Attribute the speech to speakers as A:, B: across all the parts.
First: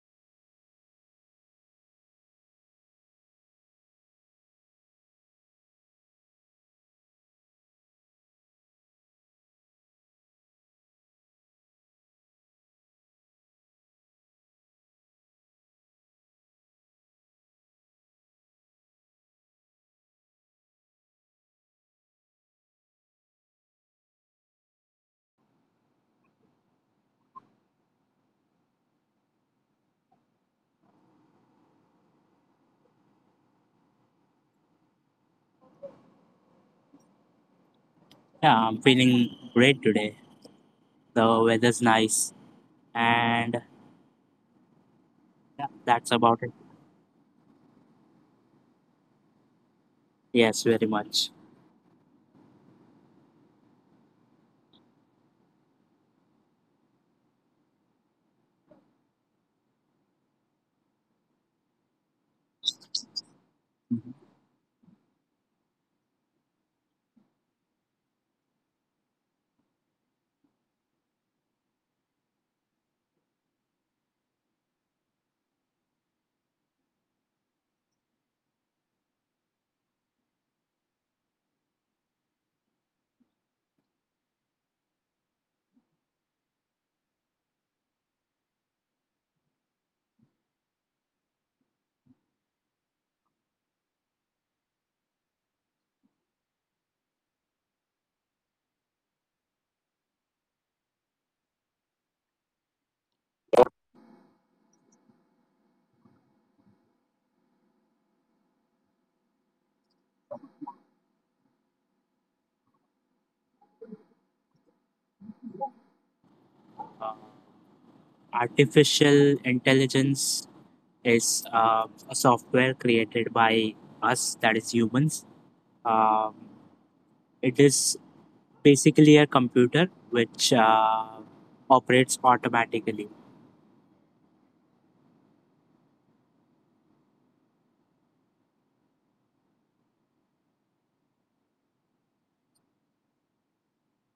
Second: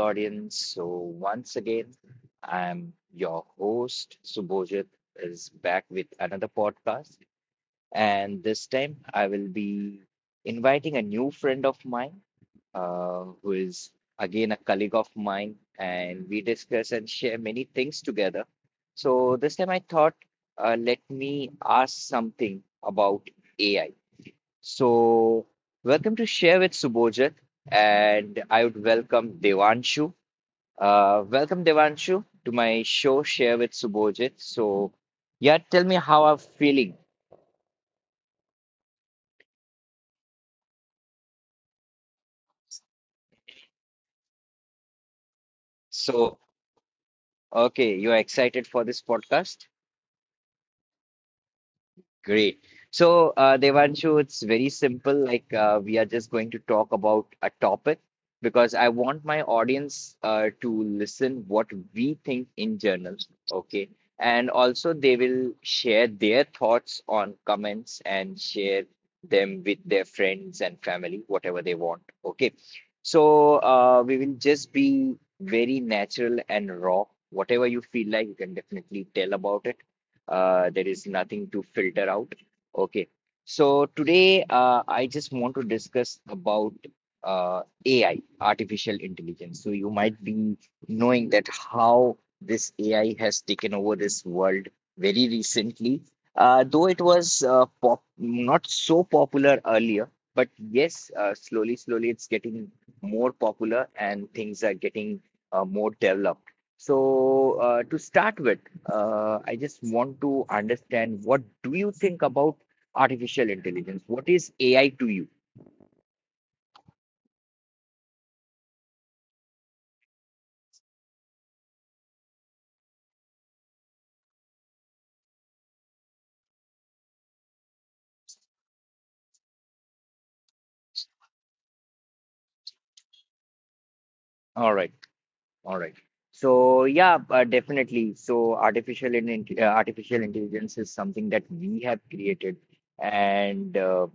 A: audience. So, once again, I'm your host, Subhojit, is back with another podcast. And this time, I will be inviting a new friend of mine, who is again a colleague of mine, and we discuss and share many things together. So, this time, I thought, let me ask something about AI. So, welcome to Share with Subojit, and I would welcome Devanshu. Welcome, Devanshu, to my show Share with Subojit. So, yeah, tell me how I'm feeling.
B: Yeah, I'm feeling great today. The weather's nice, and yeah, that's
A: So,
B: about it.
A: okay, you are excited for this podcast?
B: Yes, very much.
A: Great. So, Devanshu, it's very simple. Like, we are just going to talk about a topic because I want my audience to listen what we think in general. Okay.
B: Mhm.
A: And also, they will share their thoughts on comments and share them with their friends and family, whatever they want. Okay. So, we will just be very natural and raw. Whatever you feel like, you can definitely tell about it. There is nothing to filter out. Okay, so today I just want to discuss about AI, artificial intelligence. So you might be knowing that how this AI has taken over this world very recently. Though it was not so popular earlier, but yes, slowly, slowly it's getting more popular and things are getting more developed. So, to start with, I just want to understand, what do you think about artificial intelligence? What is AI to you?
B: Uh, Artificial intelligence is a software created by us, that is humans. Um, it is basically a computer which operates automatically.
A: All right, all right. So, yeah, definitely. So, artificial intelligence is something that we have created, and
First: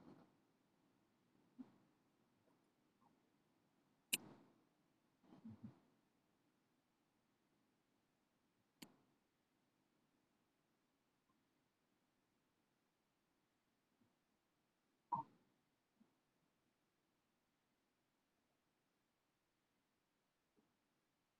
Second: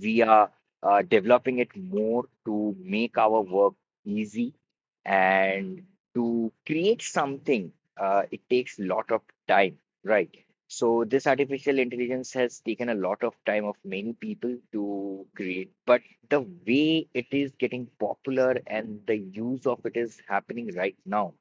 A: we are developing it more to make our work easy and to create something. It takes a lot of time, right? So this artificial intelligence has taken a lot of time of many people to create, but the way it is getting popular and the use of it is happening right now.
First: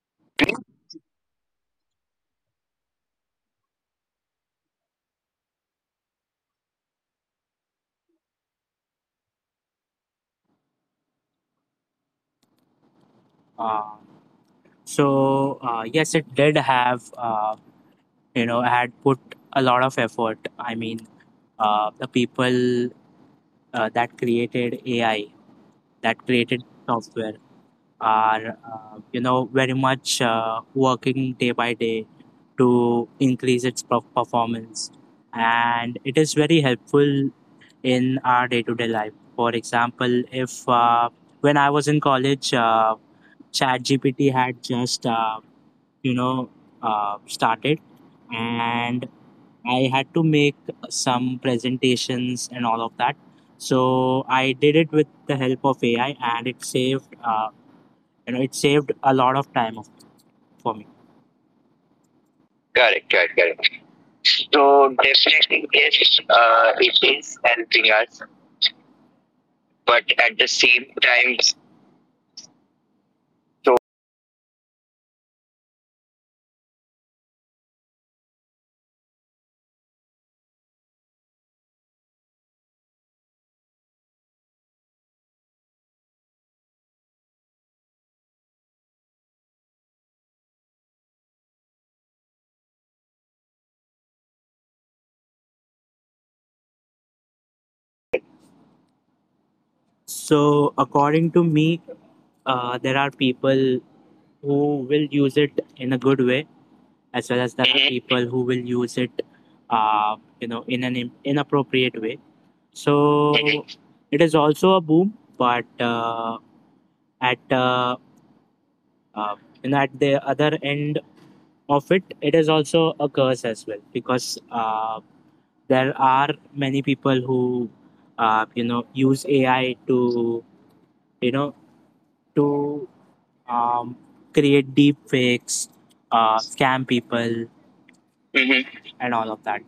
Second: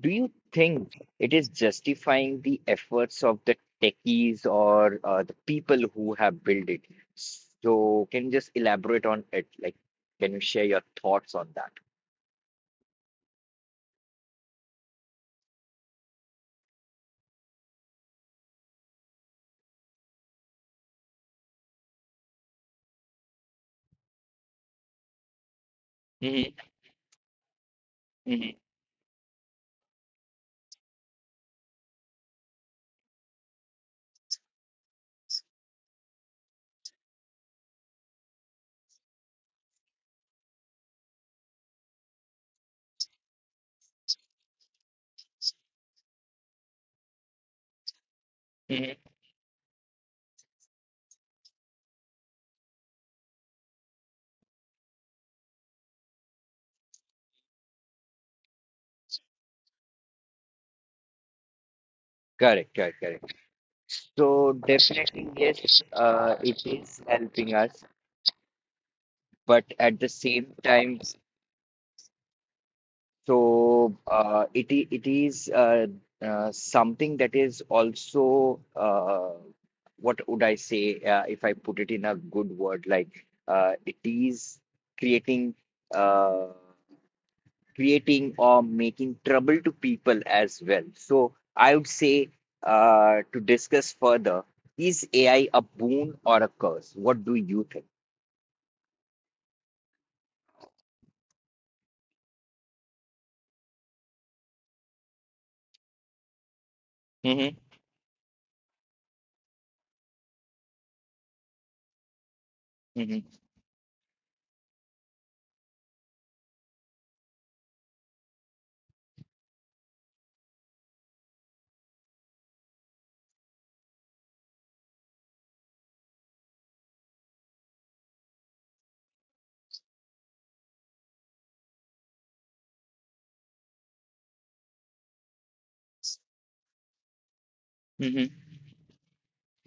A: Do you think it is justifying the efforts of the techies or the people who have built it? So can you just elaborate on it? Like, can you share your thoughts on that?
B: Uh, so yes, it did have you know had put a lot of effort. I mean, the people that created AI, that
A: Mhm,
B: created software, are
A: mhm,
B: very much working day by day to increase its performance, and it is very helpful in our day to day life. For example, if when I was in college, ChatGPT had just you know started,
A: mhm.
B: and I had to make some presentations and all of that. So I did it with the help of AI, and it saved you know it saved a lot of time for me.
A: Correct, correct,
B: Correct,
A: correct.
B: correct, correct.
A: So
B: So
A: definitely
B: definitely
A: yes,
B: yes,
A: it
B: it
A: is
B: is
A: helping us,
B: helping us,
A: but at
B: but
A: the
B: at the
A: same
B: same
A: time,
B: time, so
A: so it is something that is also what would I say, if I put it in a good word, like it is creating. Uh, creating or making trouble to people as well. So I would say, to discuss further, is AI a boon or a curse? What do you think?
B: So. According to me, there are people who will use it in a good way, as well as
A: Mm-hmm,
B: there are people who will use it, in an inappropriate way. So
A: mm-hmm,
B: it is also a boom, but at uh, uh, at the other end of it, it is also a curse as well, because there are many people who use AI to you know to um, create deep fakes, scam people,
A: mm-hmm.
B: Mhm. and all of that.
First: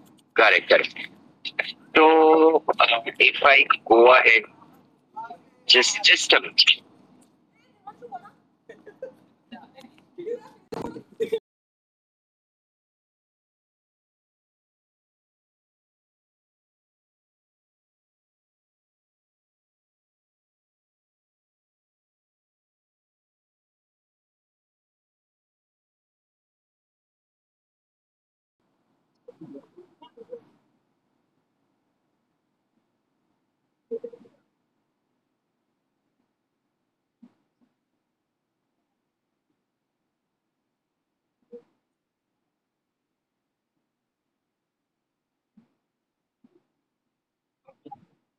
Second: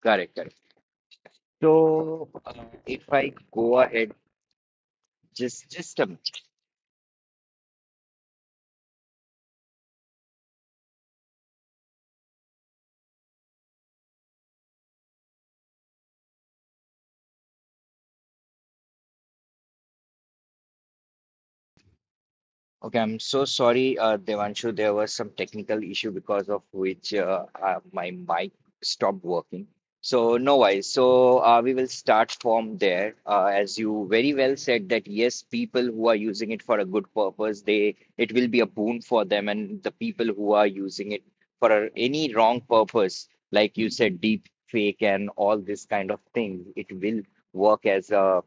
A: Correct, correct.
B: Correct, correct.
A: So
B: So
A: if I
B: if I
A: go ahead,
B: go ahead,
A: just
B: just
A: a.
B: just a minute.
A: Okay, I'm so sorry, Devanshu. There was some technical issue because of which my mic stopped working. So no worries. So we will start from there. As you very well said that yes, people who are using it for a good purpose, they it will be a boon for them, and the people who are using it for any wrong purpose, like you said, deep fake and all this kind of thing, it will work as a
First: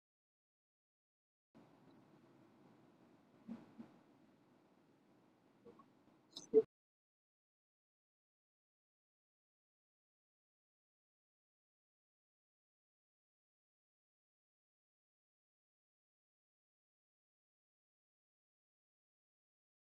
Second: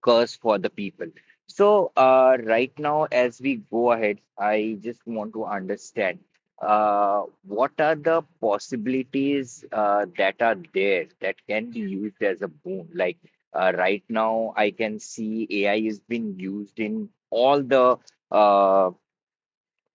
A: curse for the people. So, right now, as we go ahead, I just want to understand what are the possibilities that are there that can be used as a boon? Like right now, I can see AI is being used in all the uh,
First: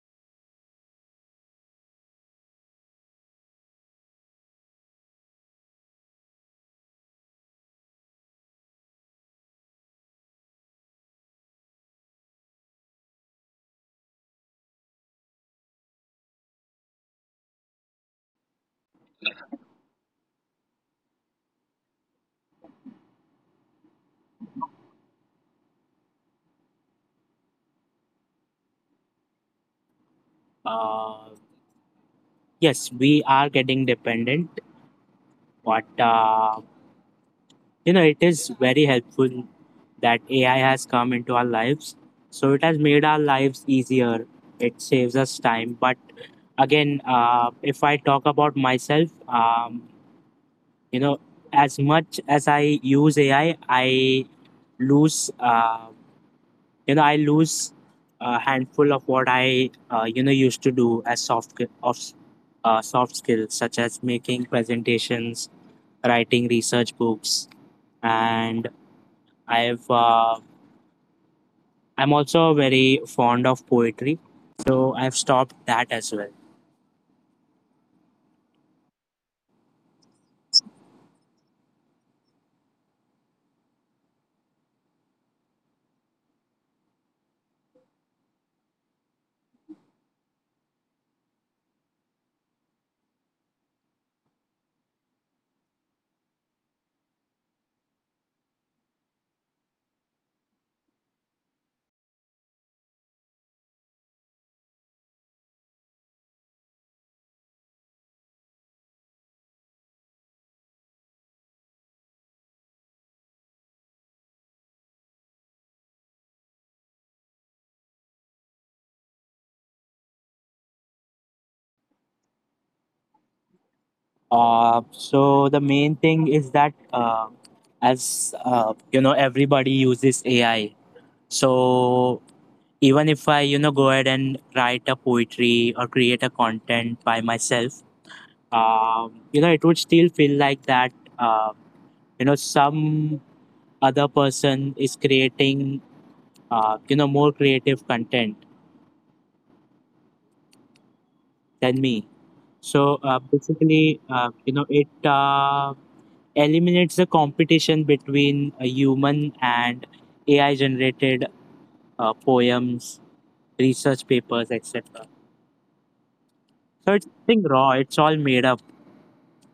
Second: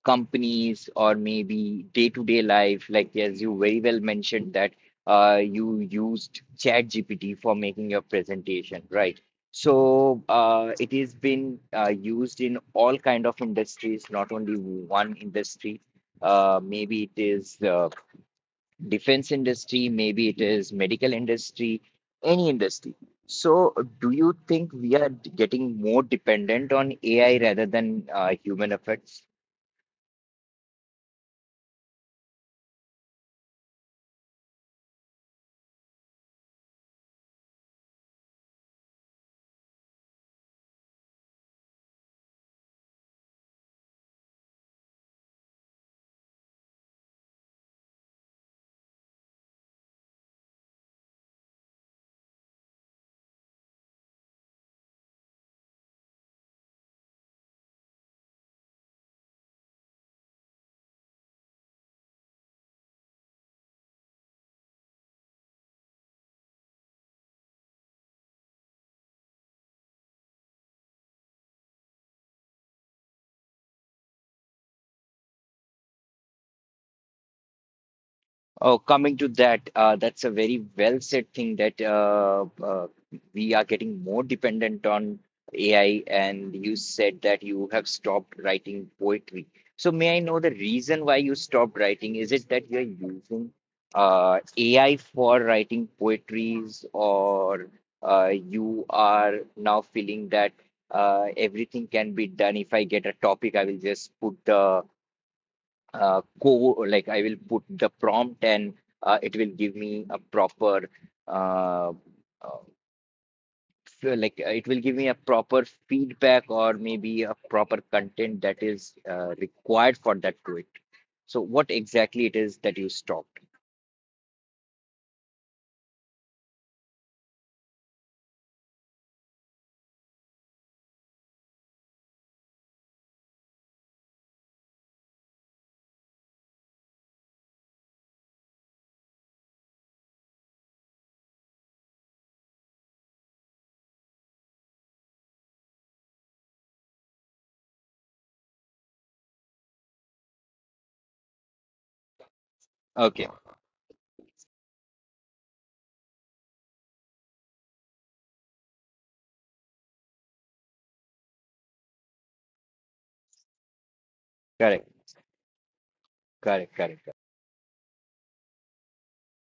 A: companies or maybe day-to-day life, like as you very well mentioned that you used ChatGPT for making your presentation, right? So it has been used in all kind of industries, not only one industry. Uh, maybe it is defense industry, maybe it is medical industry, any industry. So do you think we are getting more dependent on AI rather than human efforts?
B: Uh, Yes, we are getting dependent, but it is very helpful that AI has come into our lives. So it has made our lives easier. It saves us time. But again, if I talk about myself, you know, as much as I use AI, lose, uh, I lose a handful of what I, used to do as soft skills, such as making presentations, writing research books, and I've uh, I'm also very fond of poetry, so I've stopped that as well.
A: Oh, coming to that, that's a very well said thing, that we are getting more dependent on AI, and you said that you have stopped writing poetry. So, may I know the reason why you stopped writing? Is it that you're using AI for writing poetries, or you are now feeling that everything can be done? If I get a topic, I will just put the go like I will put the prompt and it will give me a proper uh, uh, it will give me a proper feedback or maybe a proper content that is required for that quit. So what exactly it is that you stopped?
B: So the main thing is that, as everybody uses AI, so even if I go ahead and write a poetry or create a content by myself, it would still feel like that. Uh, some other person is creating more creative content than me, so uh,
A: Okay,
B: basically uh, you know it uh, eliminates the competition between a human and ai generated poems, research papers,
A: correct,
B: etc.
A: correct,
B: So
A: correct.
B: it's
A: Correct.
B: nothing raw, it's all made up.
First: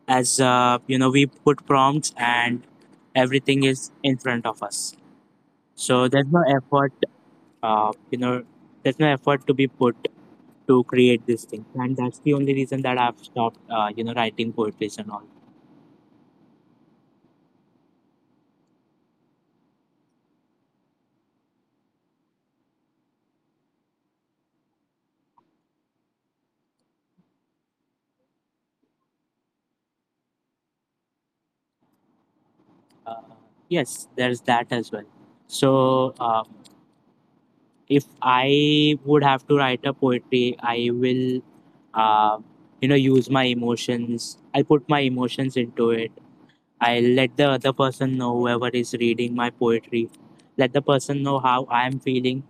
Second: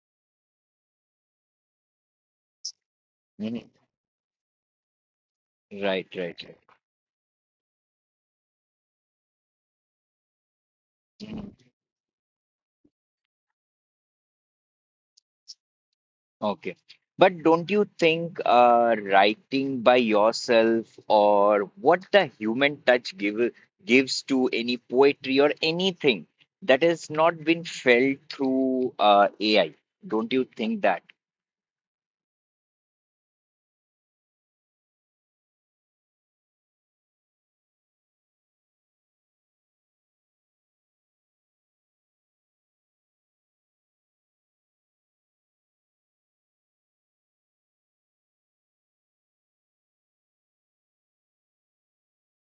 B: As we put prompts and everything
A: Mhm.
B: is in front of us, so
A: Right, right, right.
B: uh, you know there's no effort to be put to create this
A: Mm-hmm.
B: thing. And that's the only reason that I've stopped, writing poetries and all.
A: Okay. But don't you think writing by yourself or what the human gives to any poetry or anything, that has not been felt through AI? Don't you think that?
B: uh, yes, there's that as well. So if I would have to write a poetry, I will uh, use my emotions, I'll put my emotions into it. I'll let the other person know, whoever is reading my poetry, let the person know how I am feeling.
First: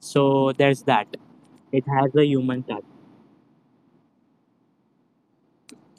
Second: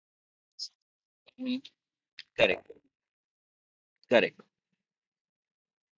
B: So there's that, it has a human
A: Correct.
B: touch.
A: Correct.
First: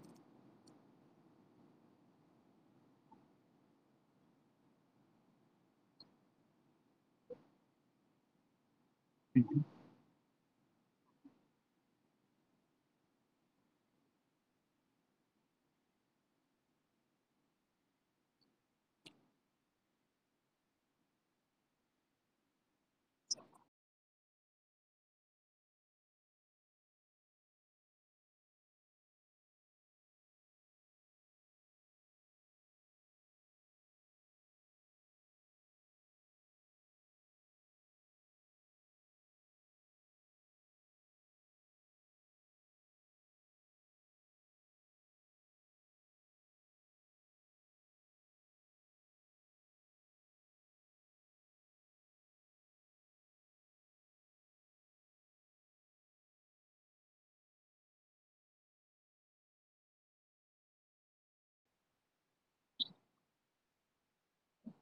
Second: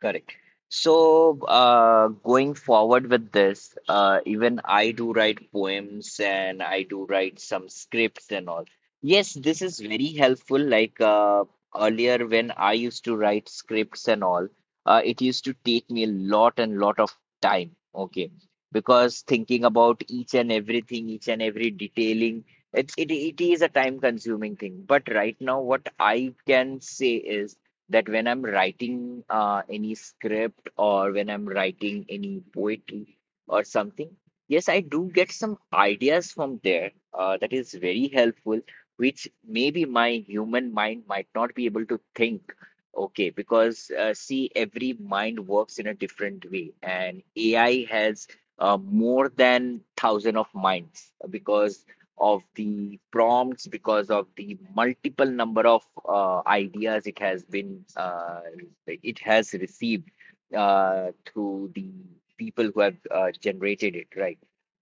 A: Correct. So, going forward with this, even I do write poems and I do write some scripts and all. Yes, this
B: Mhm.
A: is very helpful. Like earlier, when I used to write scripts and all, it used to take me a lot and lot of time. Okay, because thinking about each and everything, each and every detailing, it is a time-consuming thing. But right now, what I can say is that when I'm writing any script or when I'm writing any poetry or something, yes, I do get some ideas from there that is very helpful, which maybe my human mind might not be able to think. Okay, because see, every mind works in a different way, and AI has more than thousand of minds because of the prompts, because of the multiple number of ideas it has been it has received through the people who have generated it, right?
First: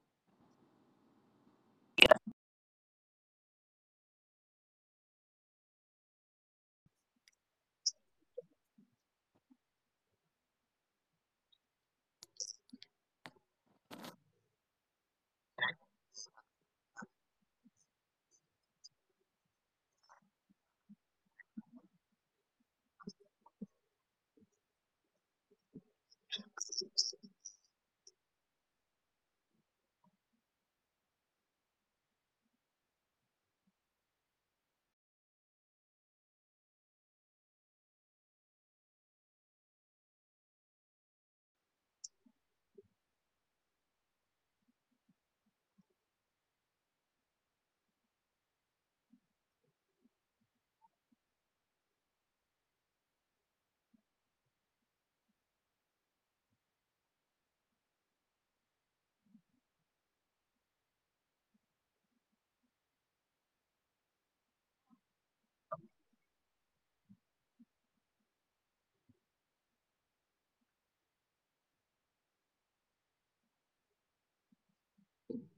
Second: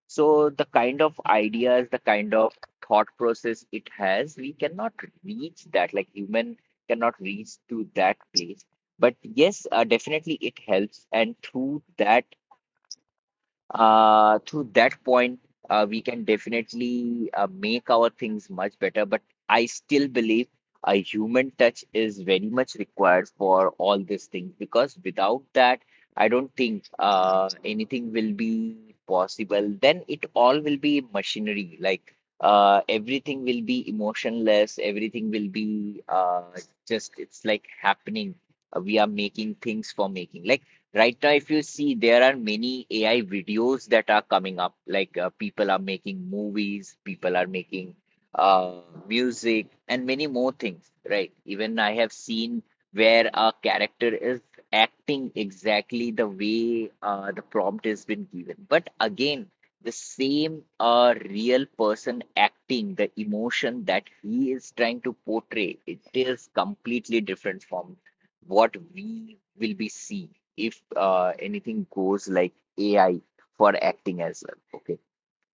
A: So the kind of ideas, the kind of thought process it has, we cannot reach that, like human cannot reach to that place. But yes, definitely it helps, and through that, through that point, we can definitely make our things much better, but I still believe a human touch is very much required for all these things, because without that, I don't think anything will be possible. Then it all will be machinery, like everything will be emotionless, everything will be just, it's like happening. We are making things for making. Like, right now, if you see, there are many AI videos that are coming up. Like people are making movies, people are making uh, music, and many more things, right? Even I have seen where a character is acting exactly the way the prompt has been given. But again, the same real person acting, the emotion that he is trying to portray, it is completely different from what we will be seeing if anything goes like AI for acting as well. Okay.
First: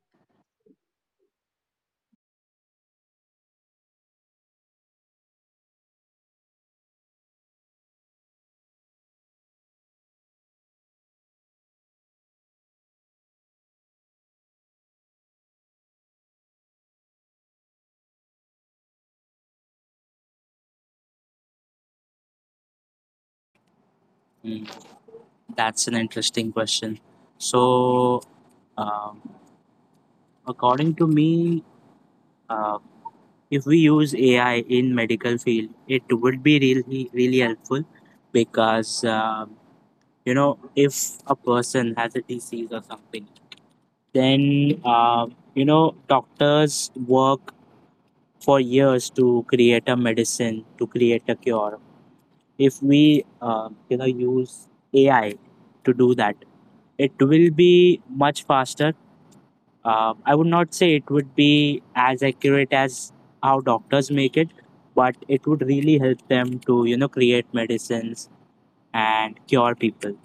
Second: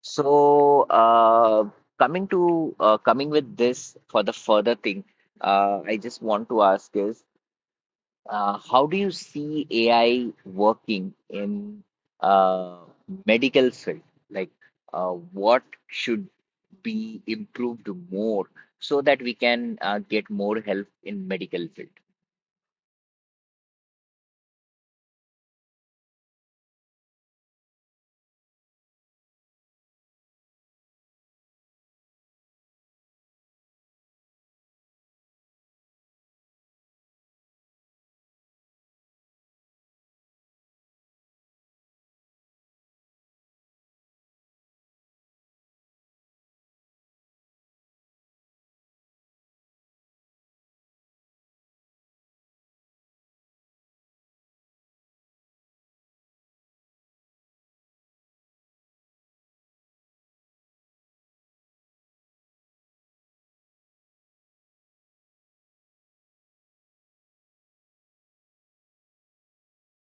A: So coming with this for the further thing, I just want to ask is how do you see AI working in uh, medical field? Like what should be improved more so that we can get more help in medical field?
B: Mm, that's an interesting question. So, Um, according to me, uh, if we use AI in medical field, it would be really really helpful, because if a person has a disease or something, then doctors work for years to create a medicine, to create a cure. If we use AI to do that, it will be much faster. I would not say it would be as accurate as how doctors make it, but it would really help them to, create medicines and cure people.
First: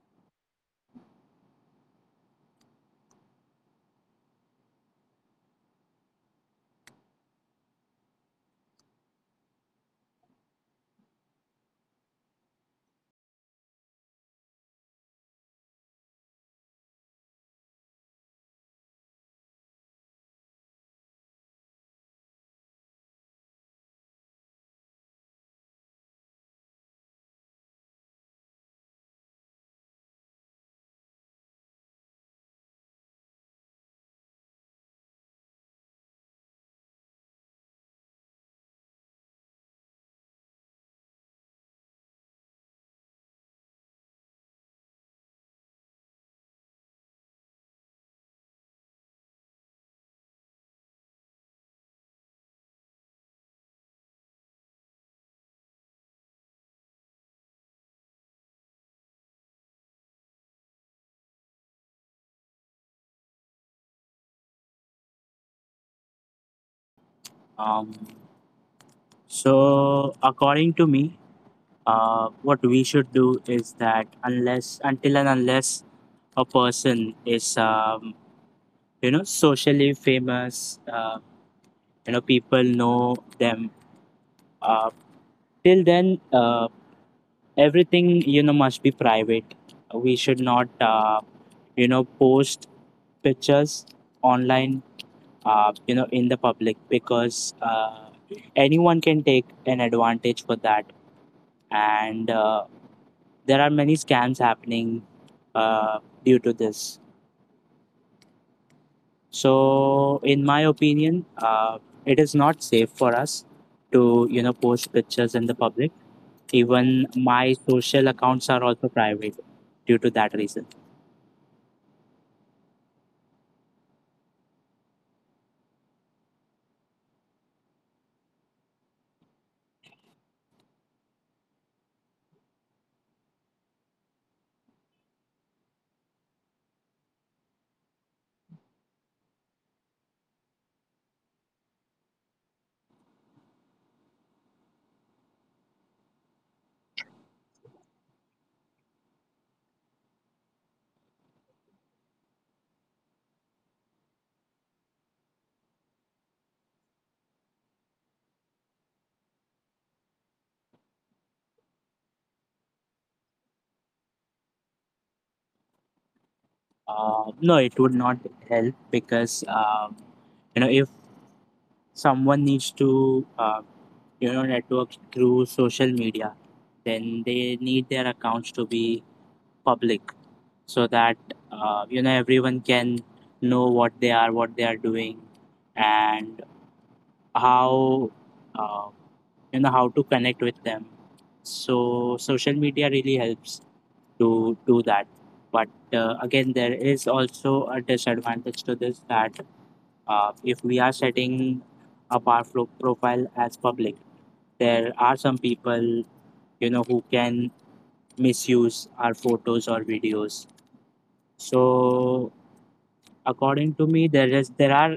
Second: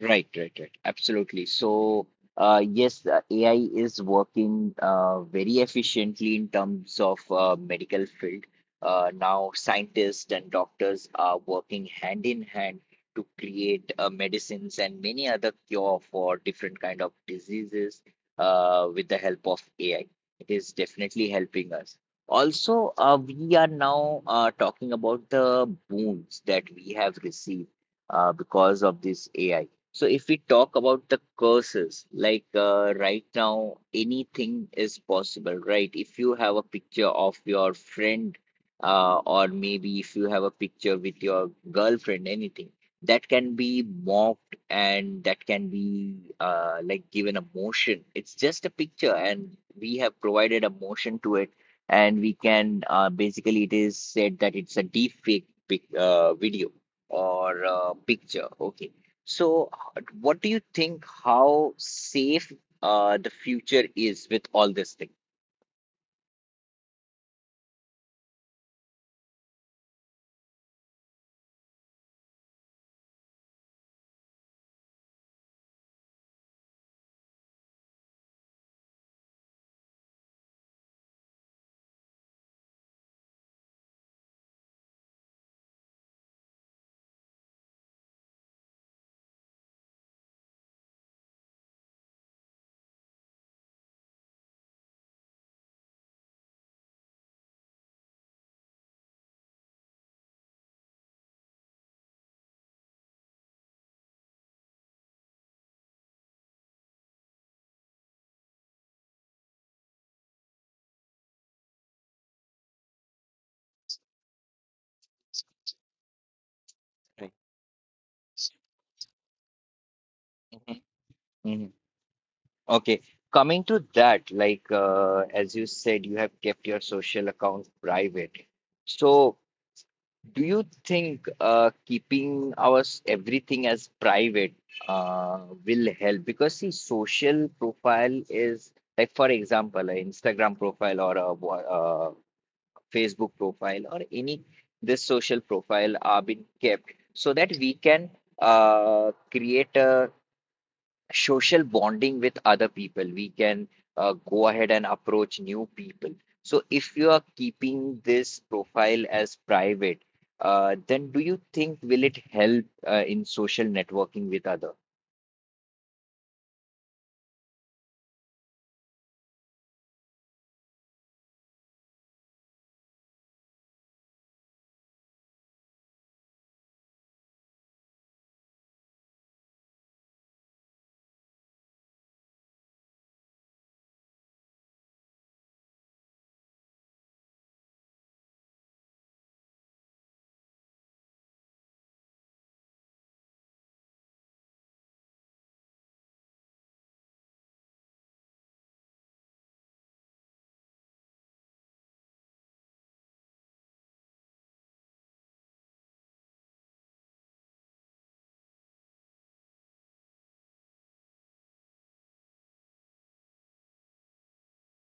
A: Right, right, right. Absolutely. So, yes, AI is working very efficiently in terms of medical field. Now, scientists and doctors are working hand in hand to create medicines and many other cure for different kind of diseases with the help of AI. It is definitely helping us. Also, we are now talking about the boons that we have received because of this AI. So if we talk about the curses, like right now, anything is possible, right? If you have a picture of your friend, or maybe if you have a picture with your girlfriend, anything that can be mocked and that can be like given a motion. It's just a picture, and we have provided a motion to it, and we can basically, it is said that it's a deep fake video or a picture. Okay. So, what do you think, how safe the future is with all this thing?
B: Um, so, according to me, what we should do is that, unless, until and unless a person is, socially famous, people know them, uh, till then, everything, must be private. We should not post pictures online, in the public, because anyone can take an advantage for that. And there are many scams happening uh, due to this. So in my opinion, it is not safe for us to post pictures in the public. Even
A: Right.
B: my social accounts are also private due to that reason.
A: Mhm, mhm. Okay. Coming to that, like as you said, you have kept your social account private. So, do you think keeping our everything as private uh, will help? Because see, social profile is like, for example, an Instagram profile or a Facebook profile or any, this social profile are being kept so that we can create a social bonding with other people. We can go ahead and approach new people. So if you are keeping this profile as private, then do you think will it help in social networking with other?
B: No, it would not help, because if someone needs to network through social media, then they need their accounts to be public, so that everyone can know what they are doing and how uh, how to connect with them. So social media really helps to do that. But again, there is also a disadvantage to this, that if we are setting up our profile as public, there are some people who can misuse our photos or videos. So according to me, there are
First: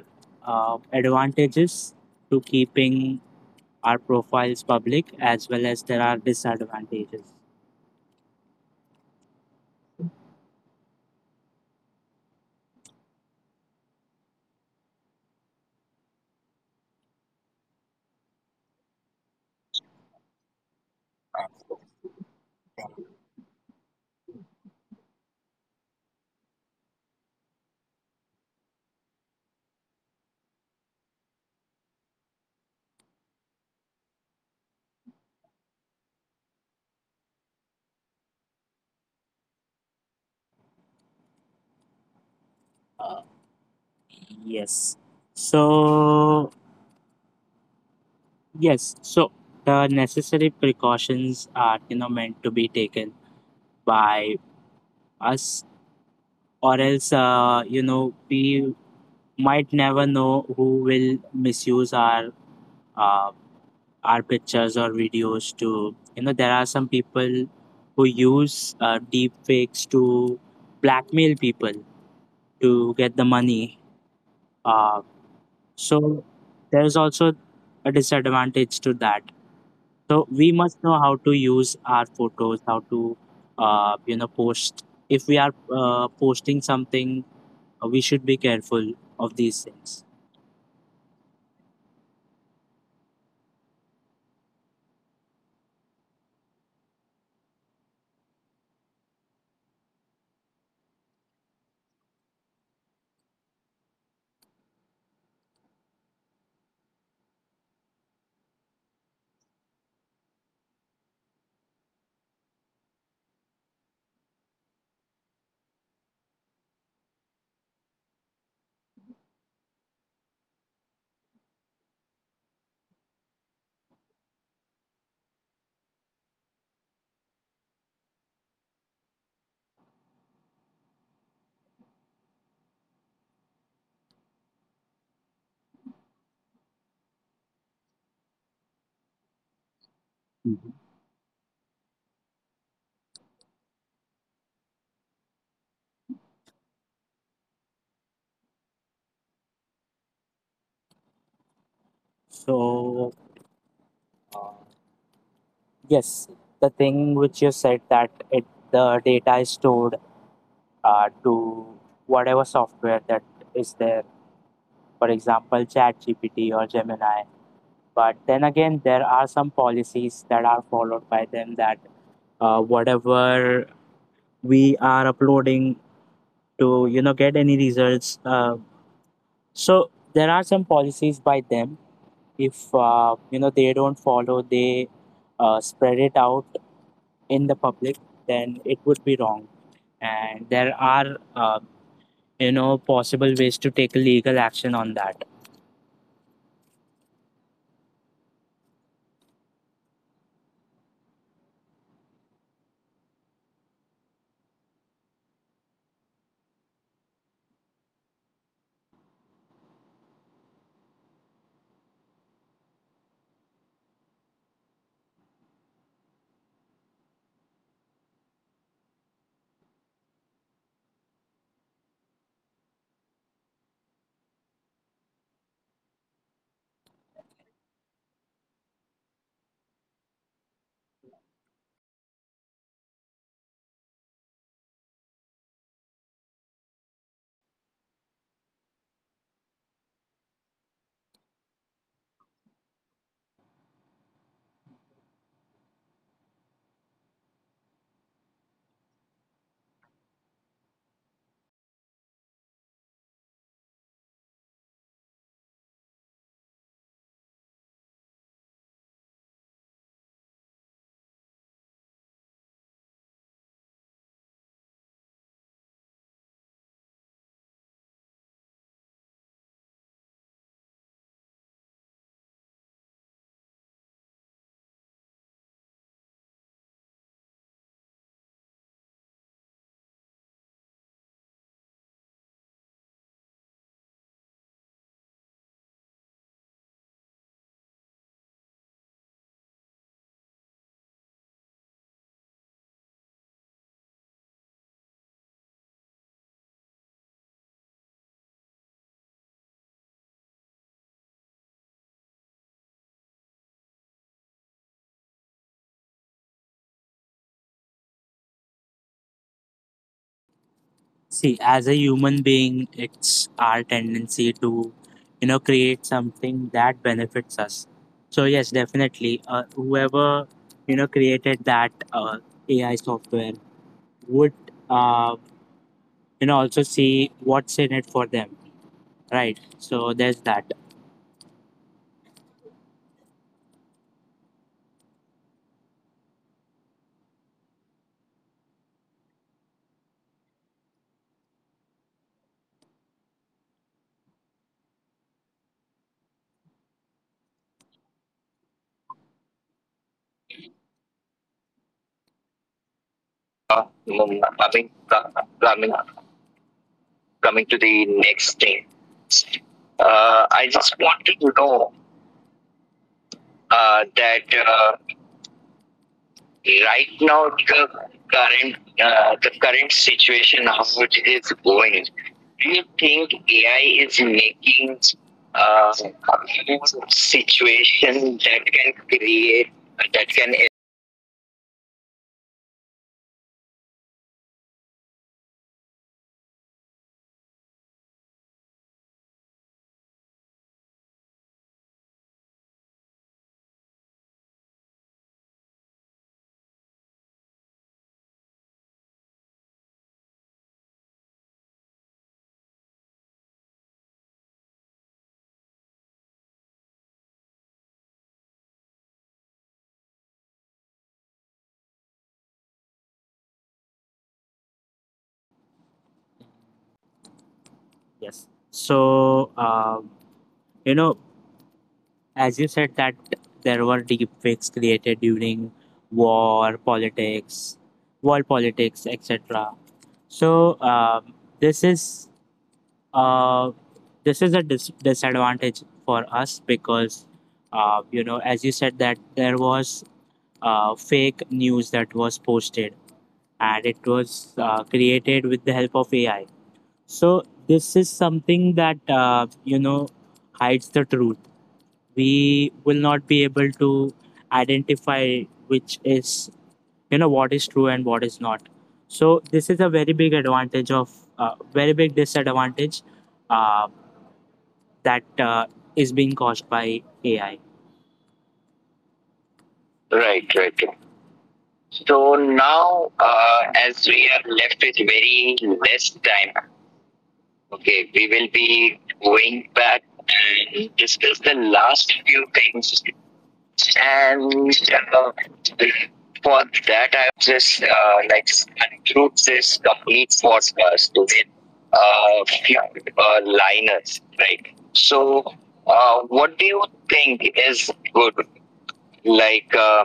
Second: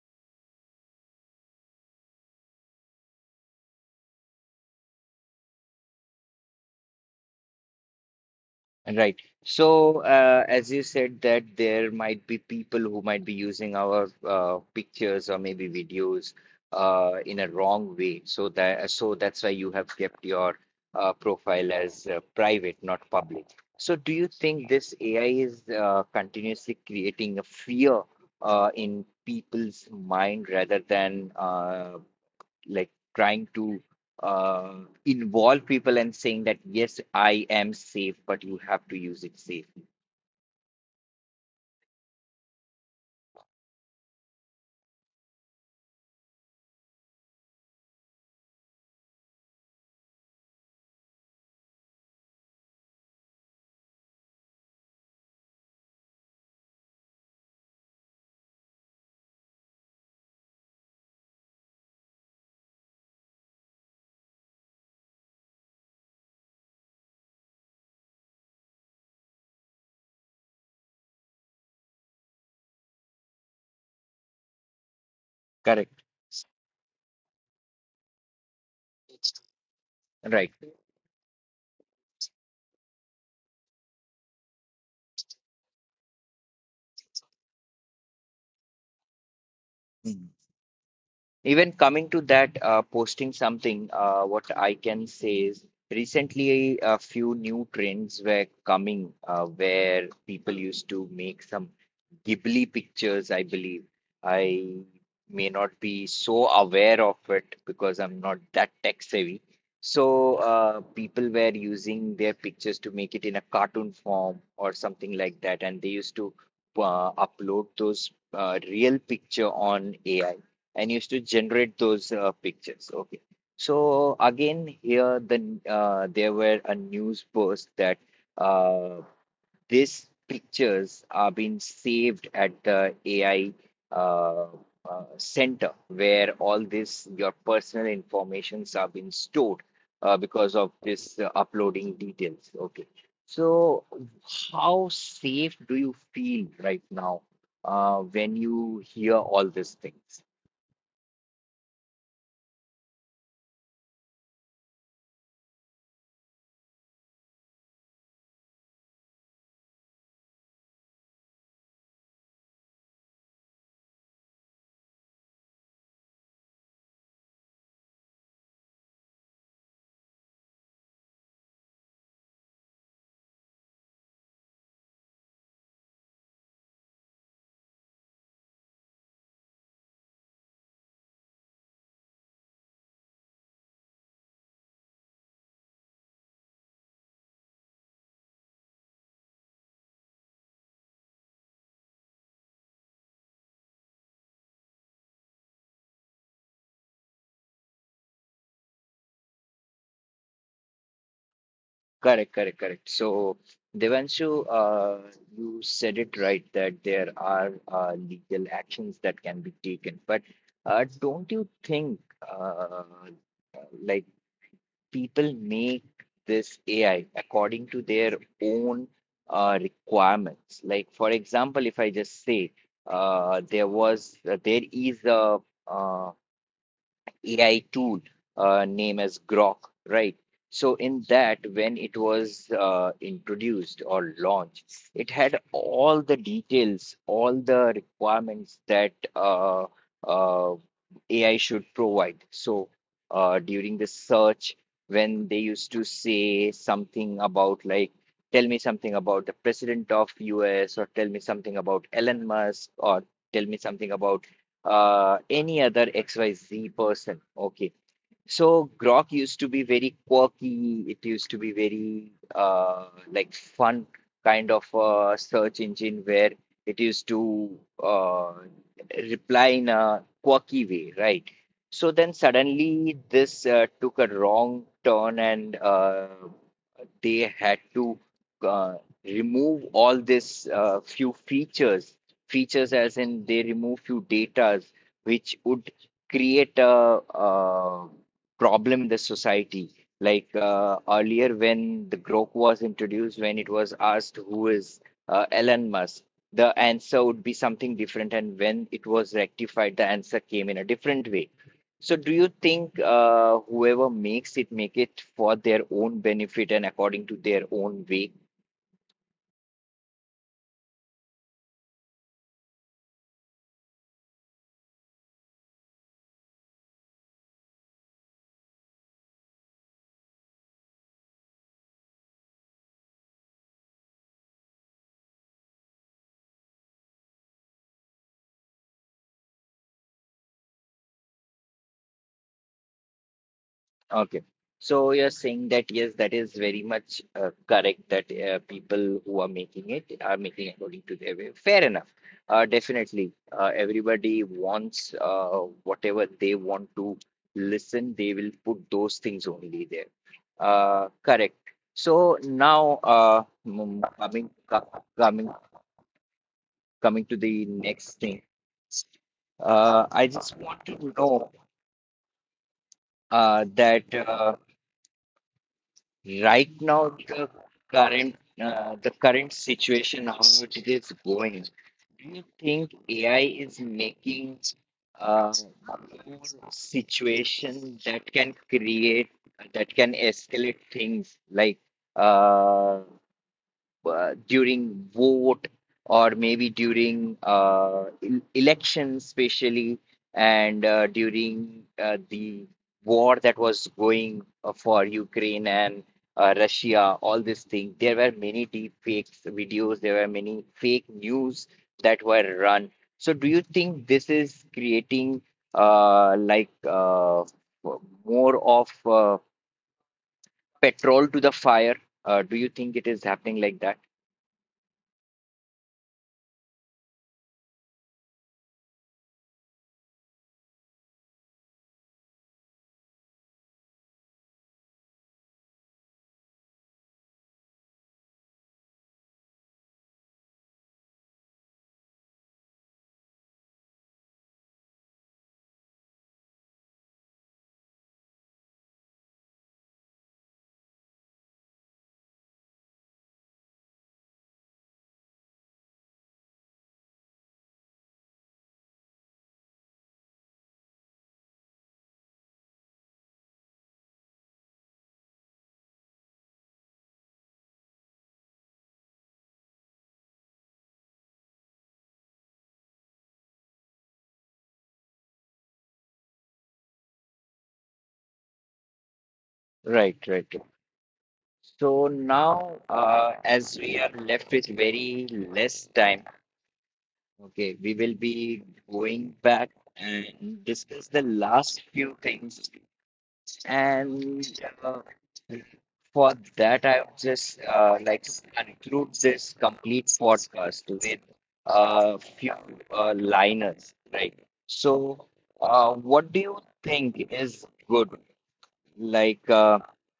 B: advantages to keeping our profiles public, as well as there are disadvantages.
A: Right. So, as you said that there might be people who might be using our pictures or maybe videos in a wrong way. So that's why you have kept your profile as private, not public. So, do you think this AI is continuously creating a fear in people's mind rather than like trying to uh, involve people and saying that yes, I am safe, but you have to use it safely.
B: Yes. So yes. So the necessary precautions are meant to be taken by us, or else we might never know who will misuse uh, our pictures or videos. To you know There are some people who use deep fakes to blackmail people, to get the money. uh,
A: Correct.
B: so there's also a disadvantage to that. So we
A: Right.
B: must know how to use our photos, how to post. If we are posting something, we should be careful of these things.
A: Hmm. Even coming to that, posting something, what I can say is recently a few new trends were coming where people used to make some Ghibli pictures, I believe. I may not be so aware of it because I'm not that tech savvy. So people were using their pictures to make it in a cartoon form or something like that, and they used to upload those real picture on AI and used to generate those pictures. Okay. So again, here the there were a news post that uh, these pictures are being saved at the AI uh, center where all this your personal informations are being stored because
B: Mhm.
A: of this uploading details. Okay. So how safe do you feel right now when you hear all these things?
B: So yes, the thing which you said, that it the data is stored, to whatever software that is there, for example, ChatGPT or Gemini. But then again, there are some policies that are followed by them, that whatever we are uploading to get any results. So there are some policies by them. If they don't follow, they spread it out in the public, then it would be wrong. And there are, possible ways to take legal action on that.
A: Correct, correct, correct. So, Devanshu, you said it right that there are legal actions that can be taken. But don't you think uh, like people make this AI according to their own requirements? Like, for example, if I just say there is a uh, AI tool named as Grok, right? So in that, when it was introduced or launched, it had all the details, all the requirements that uh, AI should provide. So during the search, when they used to say something about like, tell me something about the president of US, or tell me something about Elon Musk, or tell me something about any other XYZ person. Okay. So Grok used to be very quirky. It used to be very fun kind of a search engine where it used to reply in a quirky way, right? So then suddenly this took a wrong turn and they had to uh, remove all this features as in they remove few datas which would create a, uh problem in the society. Like earlier when the Grok was introduced, when it was asked who is Elon Musk, the answer would be something different, and when it was rectified, the answer came in a different way. So do you think whoever makes it make it for their own benefit and according to their own way?
B: See, as a human being, it's our tendency to, create something that benefits us. So yes, definitely, whoever created that AI software would uh, also see what's in it for them, right? So there's that.
A: Okay. So you're saying that yes, that is very much correct that people who are making it are making according to their way. Fair enough. Definitely. Everybody wants whatever they want to listen, they will put those things only there. Correct. So now mm,
B: No,
A: coming
B: nothing,
A: co- coming
B: nothing,
A: coming to
B: coming
A: the
B: to the
A: next thing.
B: next thing.
A: I just
B: I
A: want
B: just
A: to
B: wanted to
A: know
B: know uh,
A: that
B: that uh,
A: right now
B: right now the
A: current
B: current
A: the current
B: current
A: situation how
B: situation,
A: it
B: how
A: is
B: it is
A: going.
B: going.
A: Do you
B: Do you
A: think
B: think
A: AI is
B: AI is
A: making
B: making
A: uh, more
B: a
A: situation that
B: situation
A: can
B: that can
A: create
B: create,
A: that can
B: that can.
A: escalate things like uh, during vote or maybe during elections, especially, and during the war that was going for Ukraine and Russia, all these things. There were many deep fakes videos, there were many fake news that were run. So, do you think this is creating uh, like uh, more of petrol to the fire? Do you think it is happening like that?
B: Yes. So, you know, as you said that there were deepfakes created during war politics, world politics, etc. So this is uh, this is a disadvantage for us, because as you said that there was fake news that was posted and it was created with the help of ai. So this is something that hides the truth. We will not be able to identify which is, what is true and what is not. So this is a very big advantage of very big disadvantage uh, that is being caused by ai.
A: Right, right.
B: Right, right. Right.
A: So
B: So
A: now,
B: now,
A: as we are
B: as we
A: left
B: are
A: with
B: left with
A: very
B: very
A: less
B: less
A: time,
B: time,
A: okay, we will
B: okay, we will
A: be
B: be
A: going back
B: going back
A: and
B: and
A: discuss the
B: discuss the
A: last few
B: last few
A: things.
B: things.
A: And
B: And
A: uh, for
B: for
A: that, I
B: that,
A: would
B: I
A: just
B: just
A: like to
B: like
A: conclude
B: include
A: this
B: this
A: complete
B: complete
A: podcast with
B: podcast to get
A: a few
B: few
A: liners, right?
B: liners, right?
A: So,
B: So,
A: what do you
B: what do you
A: think is
B: think is
A: good?
B: good?
A: Like,
B: Like,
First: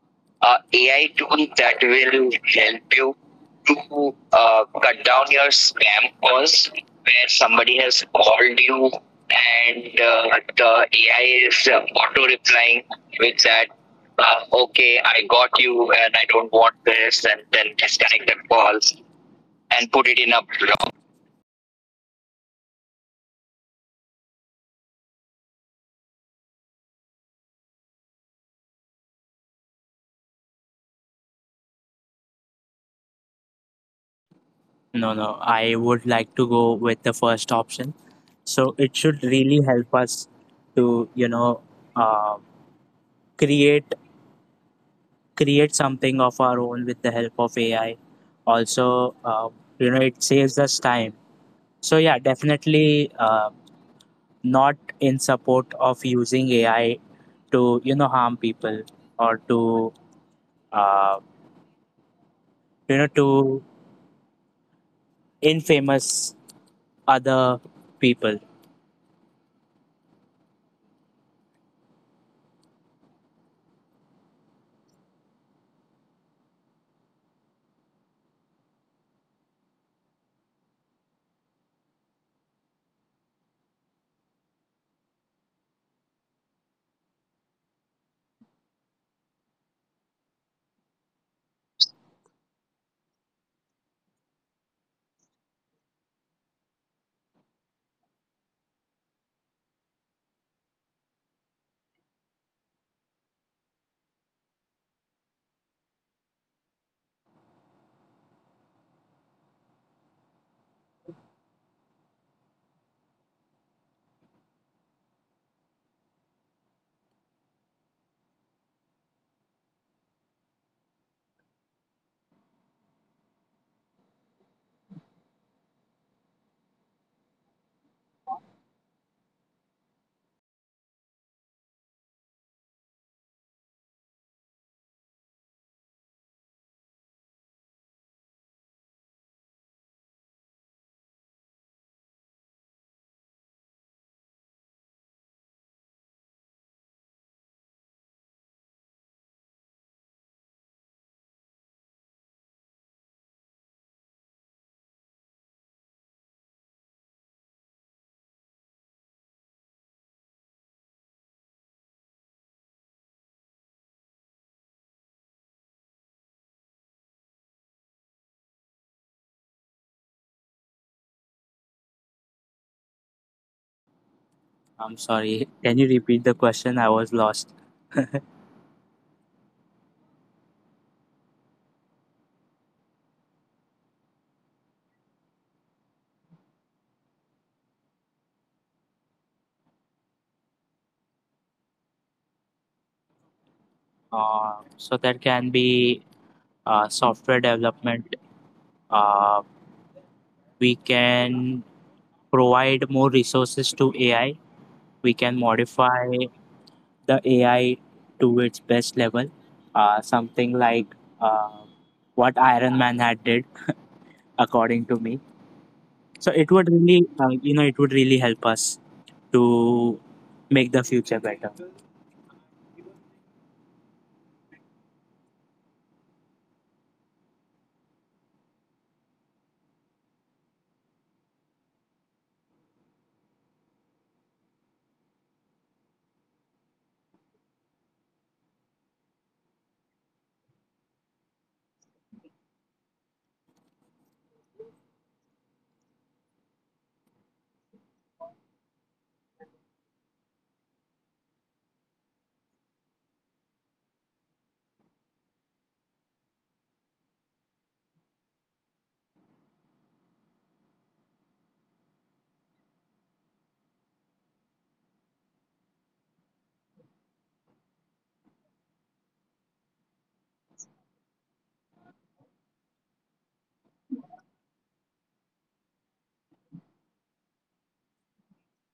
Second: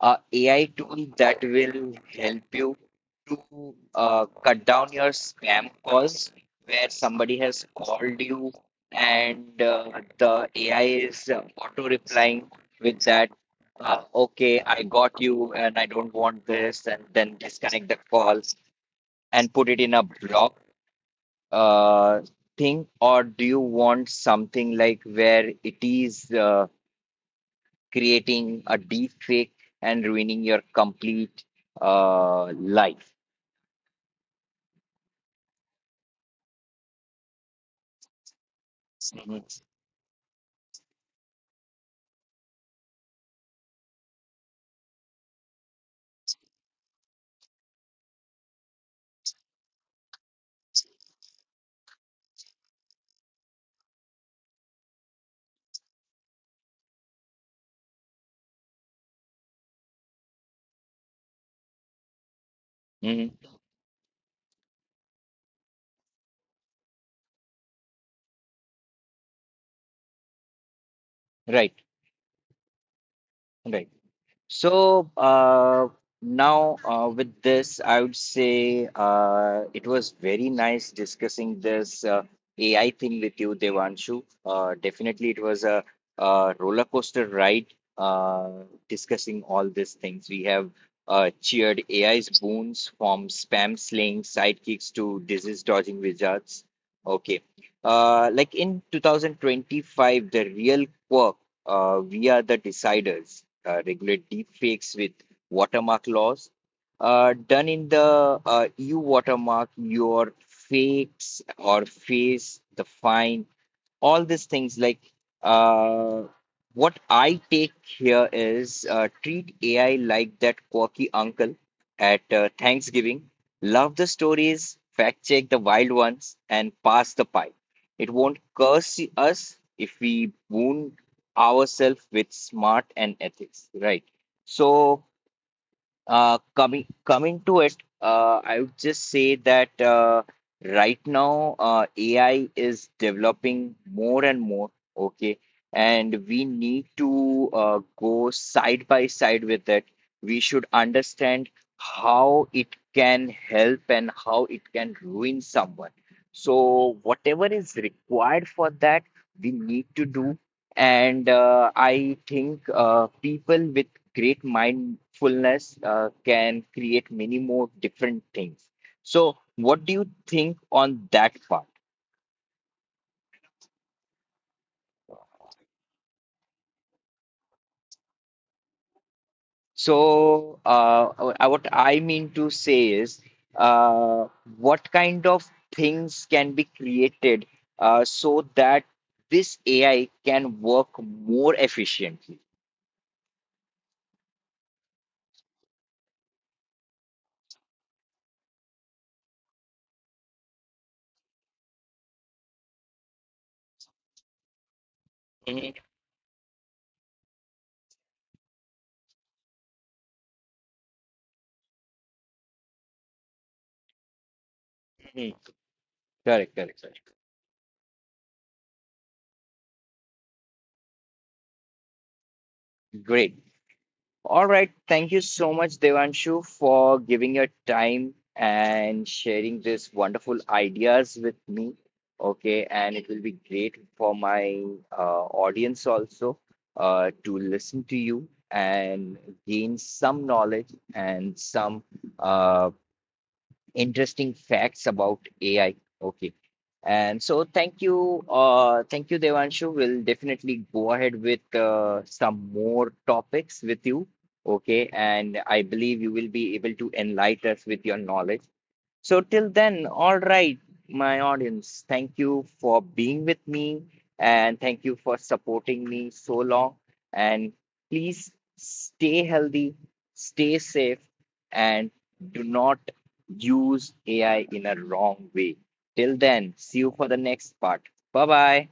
A: a AI tool
B: AI
A: that
B: tool that
A: will
B: will
A: help you
B: help you
A: to
B: to
A: cut down
B: cut
A: your
B: down your
A: spam
B: spam
A: calls
B: calls,
A: where
B: where
A: somebody has
B: somebody has
A: called you
B: called you
A: and
B: and
A: the
B: the
A: AI is
B: AI is
A: auto
B: auto
A: replying
B: replying
A: with that,
B: with that,
A: okay, I
B: okay,
A: got
B: I got
A: you and I
B: you
A: don't
B: and I
A: want
B: don't want
A: this, and
B: this,
A: then
B: and then
A: disconnect the
B: disconnect the
A: call
B: calls
A: and put it
B: and
A: in a
B: put it in a
A: block
B: block?
A: uh, thing? Or do you want something like where it is creating a deep fake and ruining your complete uh, life.
B: No, no, I would like to go with the first option. So it should
A: Mhm.
B: really help us to, uh, create create something of our own with the help of AI. Also, it saves us time. So yeah, definitely not in support of using AI to harm people, or to uh, you know
A: Mhm.
B: to infamous other people.
A: Right, right. So now with this, I would say it was very nice discussing this AI thing with you, Devanshu. Definitely, it was a, roller coaster ride uh, discussing all these things. We have cheered AI's boons from spam slaying sidekicks to disease dodging wizards. Okay. Like in 2025, the real quirk, we are the deciders, regulate deepfakes with watermark laws. Done in the EU watermark, your fakes or face the fine, all these things. Like uh, what I take here is treat AI like that quirky uncle at Thanksgiving. Love the stories, fact check the wild ones, and pass the pie. It won't curse us if we wound ourselves with smart and ethics, right? So coming coming to it, I would just say that right now AI is developing more and more, okay, and we need to go side by side with it. We should understand how it can help and how it can ruin someone. So whatever is required for that, we need to do. And I think people with great mindfulness can create many more different things. So, what do you think on that part?
B: I'm sorry. Can you repeat the question? I was lost.
A: So, what I mean to say is, uh, what kind of things can be created so that this AI can work more efficiently?
B: So that can be software development. Uh, we can provide more resources to AI, we can
A: Mhm,
B: modify the AI to its best level. Something like uh, what Iron Man had did, according to me.
A: mhm.
B: So it
A: Correct,
B: would
A: correct, correct.
B: really, uh, you know, it would really help us to make the future better.
A: Great. All right. Thank you so much, Devanshu, for giving your time and sharing these wonderful ideas with me. Okay. And it will be great for my audience also to listen to you and gain some knowledge and some uh, interesting facts about AI. Okay. And so thank you, Devanshu. We'll definitely go ahead with some more topics with you. Okay. And I believe you will be able to enlighten us with your knowledge. So, till then, all right, my audience, thank you for being with me and thank you for supporting me so long. And please stay healthy, stay safe, and do not use AI in a wrong way. Till then, see you for the next part. Bye bye.